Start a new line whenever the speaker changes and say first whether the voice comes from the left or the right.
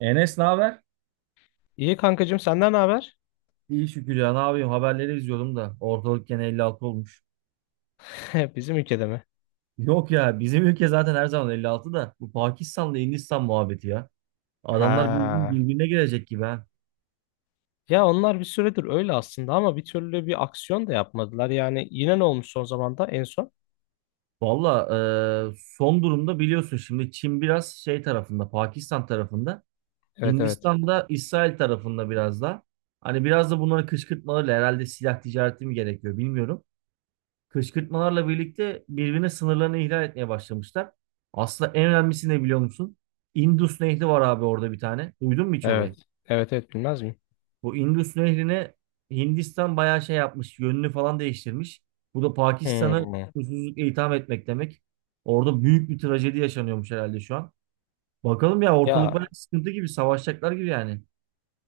right: Enes ne haber?
left: İyi kankacığım senden ne haber?
right: İyi şükür ya, ne yapayım, haberleri izliyordum da ortalık gene 56 olmuş.
left: Bizim ülkede mi?
right: Yok ya, bizim ülke zaten her zaman 56 da bu Pakistan'la Hindistan muhabbeti ya. Adamlar
left: Ha.
right: birbirine girecek gibi ha.
left: Ya onlar bir süredir öyle aslında, ama bir türlü bir aksiyon da yapmadılar. Yani yine ne olmuş son zamanda en son?
right: Valla, son durumda biliyorsun şimdi Çin biraz şey tarafında, Pakistan tarafında,
left: Evet, evet.
right: Hindistan da İsrail tarafında biraz da. Hani biraz da bunları kışkırtmalarıyla, herhalde silah ticareti mi gerekiyor bilmiyorum, kışkırtmalarla birlikte birbirine sınırlarını ihlal etmeye başlamışlar. Aslında en önemlisi ne biliyor musun? Indus Nehri var abi orada bir tane. Duydun mu hiç orayı?
left: Evet. Evet, evet, bilmez miyim?
right: Bu Indus Nehri'ne Hindistan bayağı şey yapmış. Yönünü falan değiştirmiş. Bu da Pakistan'ı
left: Hmm.
right: susuzlukla itham etmek demek. Orada büyük bir trajedi yaşanıyormuş herhalde şu an. Bakalım ya, ortalık bayağı
left: Ya
right: sıkıntı gibi. Savaşacaklar gibi yani.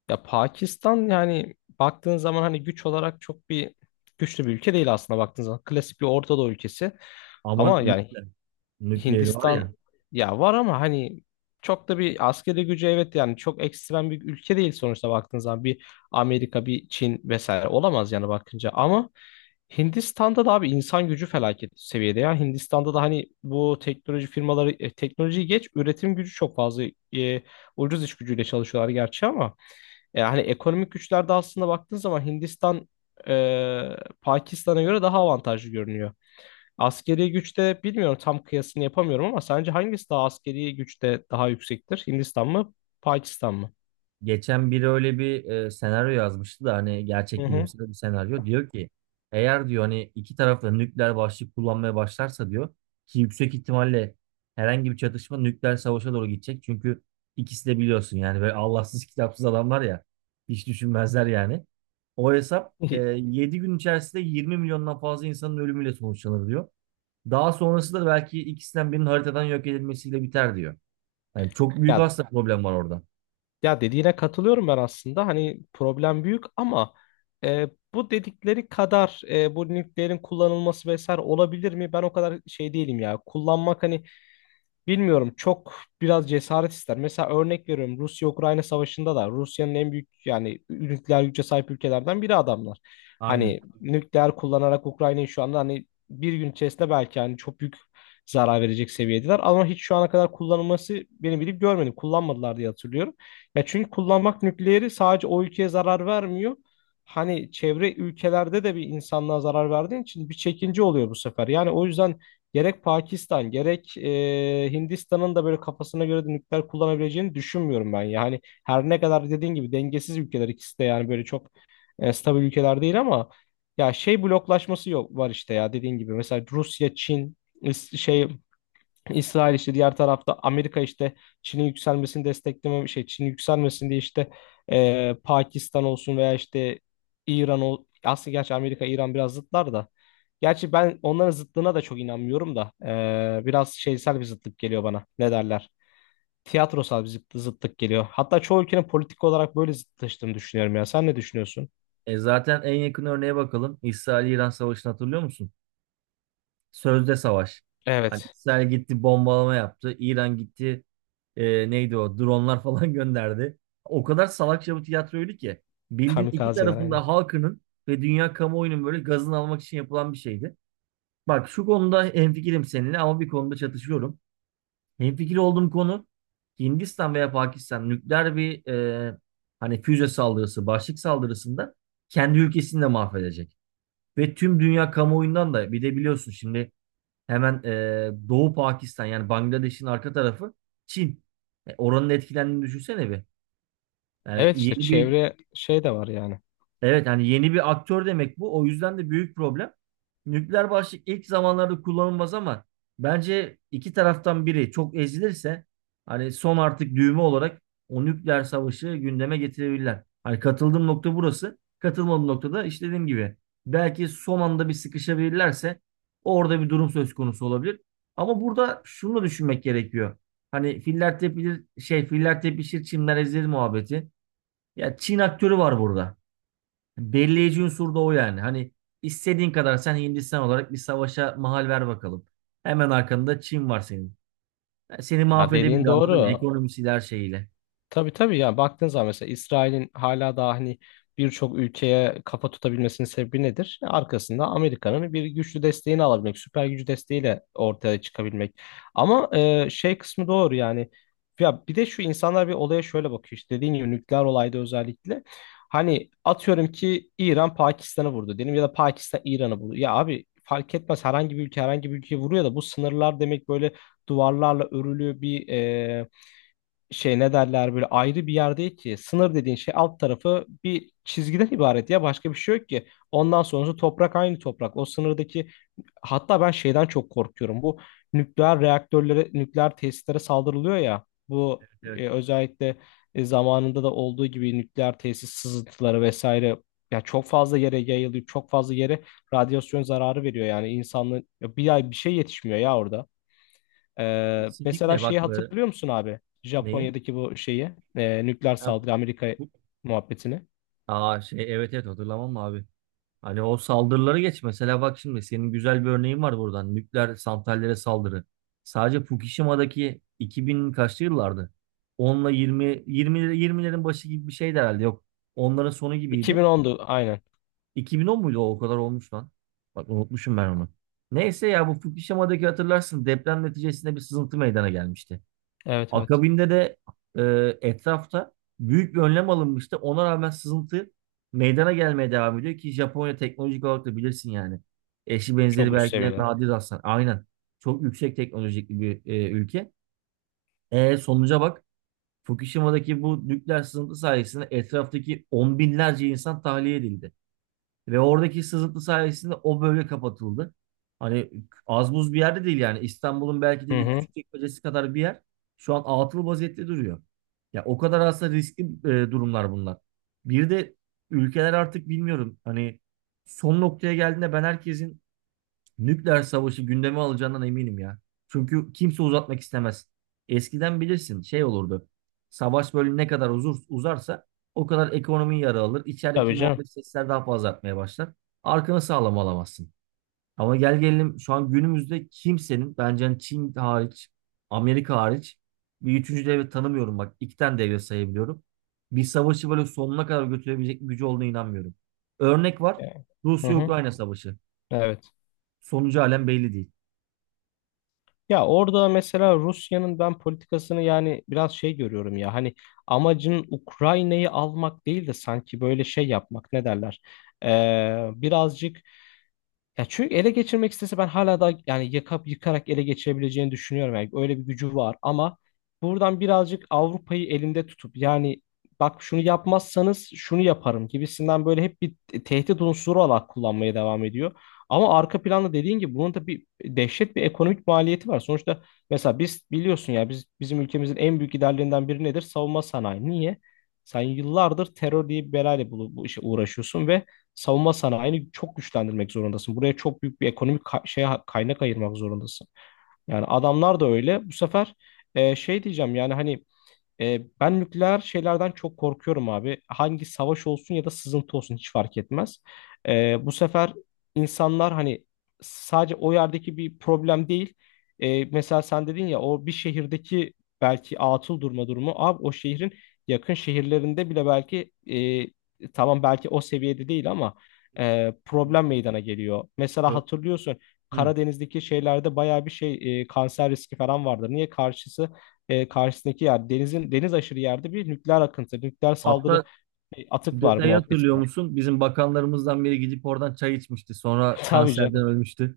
left: ya Pakistan, yani baktığın zaman hani güç olarak çok bir güçlü bir ülke değil aslında, baktığın zaman. Klasik bir Orta Doğu ülkesi.
right: Ama
left: Ama yani
right: nükleeri var
left: Hindistan,
right: ya.
left: ya var ama hani çok da bir askeri gücü, evet yani çok ekstrem bir ülke değil sonuçta baktığın zaman. Bir Amerika, bir Çin vesaire olamaz yani bakınca. Ama Hindistan'da da abi insan gücü felaket seviyede ya. Hindistan'da da hani bu teknoloji firmaları, teknolojiyi geç, üretim gücü çok fazla, e, ucuz iş gücüyle çalışıyorlar gerçi, ama yani ekonomik güçlerde aslında baktığın zaman Hindistan, e, Pakistan'a göre daha avantajlı görünüyor. Askeri güçte bilmiyorum, tam kıyasını yapamıyorum, ama sence hangisi daha askeri güçte daha yüksektir? Hindistan mı, Pakistan mı?
right: Geçen biri öyle bir senaryo yazmıştı da, hani
left: Hı
right: gerçek
left: hı.
right: bilimsel bir senaryo. Diyor ki eğer, diyor, hani iki taraf da nükleer başlık kullanmaya başlarsa, diyor ki yüksek ihtimalle herhangi bir çatışma nükleer savaşa doğru gidecek. Çünkü ikisi de biliyorsun yani, böyle Allahsız kitapsız adamlar ya, hiç düşünmezler yani. O hesap 7 gün içerisinde 20 milyondan fazla insanın ölümüyle sonuçlanır diyor. Daha sonrası da belki ikisinden birinin haritadan yok edilmesiyle biter diyor. Yani çok büyük
left: Ya
right: aslında problem var orada.
left: ya dediğine katılıyorum ben aslında. Hani problem büyük ama e, bu dedikleri kadar, bu nükleerin kullanılması vesaire olabilir mi? Ben o kadar şey değilim ya. Kullanmak hani, bilmiyorum, çok biraz cesaret ister. Mesela örnek veriyorum, Rusya-Ukrayna savaşında da Rusya'nın, en büyük yani nükleer güce sahip ülkelerden biri adamlar.
right: Aynen.
left: Hani nükleer kullanarak Ukrayna'yı şu anda hani bir gün içerisinde belki hani çok büyük zarar verecek seviyedeler. Ama hiç şu ana kadar kullanılması, benim bilip görmedim. Kullanmadılar diye hatırlıyorum. Ya çünkü kullanmak nükleeri, sadece o ülkeye zarar vermiyor. Hani çevre ülkelerde de, bir insanlığa zarar verdiğin için bir çekince oluyor bu sefer. Yani o yüzden gerek Pakistan gerek Hindistan'ın da böyle kafasına göre de nükleer kullanabileceğini düşünmüyorum ben. Yani her ne kadar dediğin gibi dengesiz ülkeler ikisi de, yani böyle çok stabil ülkeler değil, ama ya şey bloklaşması yok var işte, ya dediğin gibi. Mesela Rusya, Çin, is- şey İsrail işte diğer tarafta, Amerika işte Çin'in yükselmesini destekleme, şey, Çin yükselmesin diye işte Pakistan olsun veya işte İran ol. Aslında gerçi Amerika İran biraz zıtlar da, gerçi ben onların zıtlığına da çok inanmıyorum da biraz şeysel bir zıtlık geliyor bana, ne derler, tiyatrosal bir zıtlık geliyor. Hatta çoğu ülkenin politik olarak böyle zıtlaştığını düşünüyorum, ya sen ne düşünüyorsun?
right: E zaten en yakın örneğe bakalım. İsrail-İran savaşını hatırlıyor musun? Sözde savaş. Hani
left: Evet.
right: İsrail gitti bombalama yaptı. İran gitti, neydi o? Dronlar falan gönderdi. O kadar salakça bir tiyatroydu ki. Bildiğin iki
left: Kamikazeler, aynen.
right: tarafında halkının ve dünya kamuoyunun böyle gazını almak için yapılan bir şeydi. Bak şu konuda hemfikirim seninle, ama bir konuda çatışıyorum. Hemfikir olduğum konu, Hindistan veya Pakistan nükleer bir hani füze saldırısı, başlık saldırısında kendi ülkesini de mahvedecek. Ve tüm dünya kamuoyundan da, bir de biliyorsun şimdi, hemen Doğu Pakistan, yani Bangladeş'in arka tarafı Çin. Oranın etkilendiğini düşünsene bir. Yani
left: Evet, işte
right: yeni bir.
left: çevre şey de var yani.
right: Evet, hani yeni bir aktör demek bu. O yüzden de büyük problem. Nükleer başlık ilk zamanlarda kullanılmaz, ama bence iki taraftan biri çok ezilirse, hani son artık düğme olarak, o nükleer savaşı gündeme getirebilirler. Hani katıldığım nokta burası. Katılmadığım noktada işte dediğim gibi, belki son anda bir sıkışabilirlerse orada bir durum söz konusu olabilir. Ama burada şunu da düşünmek gerekiyor. Hani filler tepilir, şey, filler tepişir çimler ezilir muhabbeti. Ya, Çin aktörü var burada. Belirleyici unsur da o yani. Hani istediğin kadar sen Hindistan olarak bir savaşa mahal ver bakalım. Hemen arkanda Çin var senin. Yani seni
left: Ya
right: mahvedebilir,
left: dediğin
right: anladın mı?
left: doğru.
right: Ekonomisiyle, her şeyiyle.
left: Tabii, tabii. Yani baktığın zaman mesela İsrail'in hala daha hani birçok ülkeye kafa tutabilmesinin sebebi nedir? Arkasında Amerika'nın bir güçlü desteğini alabilmek, süper gücü desteğiyle ortaya çıkabilmek. Ama şey kısmı doğru yani. Ya bir de şu, insanlar bir olaya şöyle bakıyor işte, dediğin gibi nükleer olayda özellikle. Hani atıyorum ki İran Pakistan'ı vurdu diyelim, ya da Pakistan İran'ı vurdu. Ya abi fark etmez, herhangi bir ülke herhangi bir ülkeye vuruyor da, bu sınırlar demek böyle duvarlarla örülü bir şey, ne derler, böyle ayrı bir yer değil ki. Sınır dediğin şey alt tarafı bir çizgiden ibaret ya, başka bir şey yok ki. Ondan sonrası toprak, aynı toprak. O sınırdaki, hatta ben şeyden çok korkuyorum. Bu nükleer reaktörlere, nükleer tesislere saldırılıyor ya. Bu
right: Evet.
left: özellikle zamanında da olduğu gibi nükleer tesis sızıntıları vesaire, ya çok fazla yere yayılıyor. Çok fazla yere radyasyon zararı veriyor yani insanlığın, ya bir ay bir şey yetişmiyor ya orada. Mesela
right: Kesinlikle, bak
left: şeyi hatırlıyor musun abi?
right: neyi?
left: Japonya'daki bu şeyi, nükleer
right: Ha,
left: saldırı Amerika
right: bu-
left: muhabbetini.
right: Aa şey, evet, evet, hatırlamam mı abi. Hani o saldırıları geç, mesela bak şimdi senin güzel bir örneğin var buradan. Nükleer santrallere saldırı. Sadece Fukushima'daki 2000 kaçlı yıllardı? Onla 20'lerin başı gibi bir şeydi herhalde. Yok, onların sonu gibiydi.
left: 2010'du aynen.
right: 2010 muydu o? O kadar olmuş lan. Bak unutmuşum ben onu. Neyse ya, bu Fukushima'daki, hatırlarsın, deprem neticesinde bir sızıntı meydana gelmişti.
left: Evet, evet.
right: Akabinde de etrafta büyük bir önlem alınmıştı. Ona rağmen sızıntı meydana gelmeye devam ediyor, ki Japonya teknolojik olarak da bilirsin yani. Eşi benzeri
left: Çok üst
right: belki de
left: seviyeler.
right: nadir rastlanan. Aynen. Çok yüksek teknolojik bir ülke. Sonuca bak. Fukushima'daki bu nükleer sızıntı sayesinde etraftaki on binlerce insan tahliye edildi. Ve oradaki sızıntı sayesinde o bölge kapatıldı. Hani az buz bir yerde değil yani. İstanbul'un belki
left: Hı
right: de bir
left: hı.
right: küçük çekmecesi kadar bir yer. Şu an atıl vaziyette duruyor. Ya, o kadar aslında riskli durumlar bunlar. Bir de ülkeler artık bilmiyorum, hani son noktaya geldiğinde ben herkesin nükleer savaşı gündeme alacağından eminim ya. Çünkü kimse uzatmak istemez. Eskiden bilirsin şey olurdu. Savaş böyle ne kadar uzarsa o kadar ekonomi yara alır. İçerideki
left: Tabii canım.
right: muhalif sesler daha fazla artmaya başlar. Arkanı sağlam alamazsın. Ama gel gelelim, şu an günümüzde kimsenin, bence, hani Çin hariç, Amerika hariç, bir üçüncü devlet tanımıyorum bak. İki tane devlet sayabiliyorum. Bir savaşı böyle sonuna kadar götürebilecek bir gücü olduğuna inanmıyorum. Örnek var.
left: Yani. Hı hı.
right: Rusya-Ukrayna savaşı.
left: Evet.
right: Sonucu halen belli değil.
left: Ya orada mesela Rusya'nın ben politikasını yani biraz şey görüyorum ya, hani amacın Ukrayna'yı almak değil de sanki böyle şey yapmak, ne derler? Birazcık, ya çünkü ele geçirmek istese ben hala da yani yakıp yıkarak ele geçirebileceğini düşünüyorum. Yani öyle bir gücü var, ama buradan birazcık Avrupa'yı elinde tutup yani, bak şunu yapmazsanız şunu yaparım gibisinden böyle hep bir tehdit unsuru olarak kullanmaya devam ediyor. Ama arka planda dediğin gibi bunun da bir dehşet bir ekonomik maliyeti var. Sonuçta mesela biz, biliyorsun ya, biz bizim ülkemizin en büyük giderlerinden biri nedir? Savunma sanayi. Niye? Sen yıllardır terör diye bir belayla bu işe uğraşıyorsun ve savunma sanayini çok güçlendirmek zorundasın. Buraya çok büyük bir ekonomik kaynak ayırmak zorundasın. Yani adamlar da öyle. Bu sefer şey diyeceğim yani hani, ben nükleer şeylerden çok korkuyorum abi. Hangi savaş olsun ya da sızıntı olsun hiç fark etmez. Bu sefer insanlar hani, sadece o yerdeki bir problem değil. Mesela sen dedin ya, o bir şehirdeki belki atıl durma durumu. Abi o şehrin yakın şehirlerinde bile belki tamam belki o seviyede değil, ama
right: Kesinlikle,
left: problem
right: kesinlikle.
left: meydana geliyor. Mesela
right: Ö-
left: hatırlıyorsun,
right: Hı.
left: Karadeniz'deki şeylerde bayağı bir şey, kanser riski falan vardı. Niye karşısı? Karşısındaki yer, denizin deniz aşırı yerde bir nükleer akıntı, nükleer saldırı
right: Hatta
left: atık var
right: detayı hatırlıyor
left: muhabbetinde.
right: musun? Bizim bakanlarımızdan biri gidip oradan çay içmişti. Sonra
left: Tabii
right: kanserden
left: canım.
right: ölmüştü.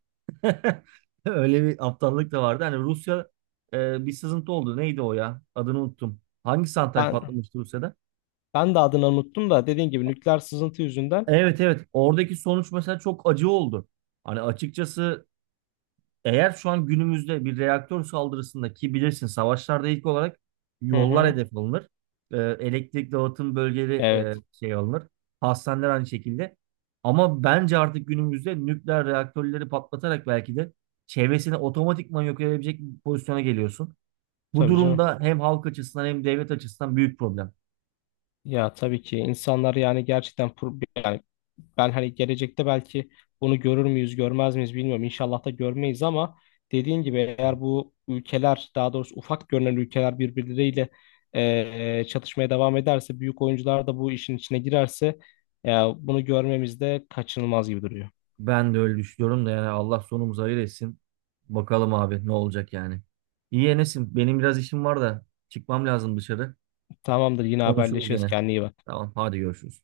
right: Öyle bir aptallık da vardı. Hani Rusya bir sızıntı oldu. Neydi o ya? Adını unuttum. Hangi santral
left: Ben,
right: patlamıştı Rusya'da?
left: ben de adını unuttum da, dediğin gibi nükleer sızıntı yüzünden.
right: Evet, evet. Oradaki sonuç mesela çok acı oldu. Hani açıkçası, eğer şu an günümüzde bir reaktör saldırısında, ki bilirsin savaşlarda ilk olarak
left: Hı
right: yollar
left: hı.
right: hedef alınır. Elektrik dağıtım bölgeleri,
left: Evet,
right: şey alınır. Hastaneler aynı şekilde. Ama bence artık günümüzde nükleer reaktörleri patlatarak belki de çevresini otomatikman yok edebilecek bir pozisyona geliyorsun. Bu
left: tabii canım.
right: durumda hem halk açısından hem devlet açısından büyük problem.
left: Ya tabii ki insanlar yani gerçekten yani, ben hani gelecekte belki bunu görür müyüz, görmez miyiz bilmiyorum. İnşallah da görmeyiz ama dediğin gibi eğer bu ülkeler, daha doğrusu ufak görünen ülkeler birbirleriyle çatışmaya devam ederse, büyük oyuncular da bu işin içine girerse, e, bunu görmemiz de kaçınılmaz gibi duruyor.
right: Ben de öyle düşünüyorum da, yani Allah sonumuzu hayır etsin. Bakalım abi ne olacak yani. İyi Enes'im, benim biraz işim var da çıkmam lazım dışarı.
left: Tamamdır, yine
right: Konuşuruz
left: haberleşiriz.
right: gene.
left: Kendine iyi bak.
right: Tamam, hadi görüşürüz.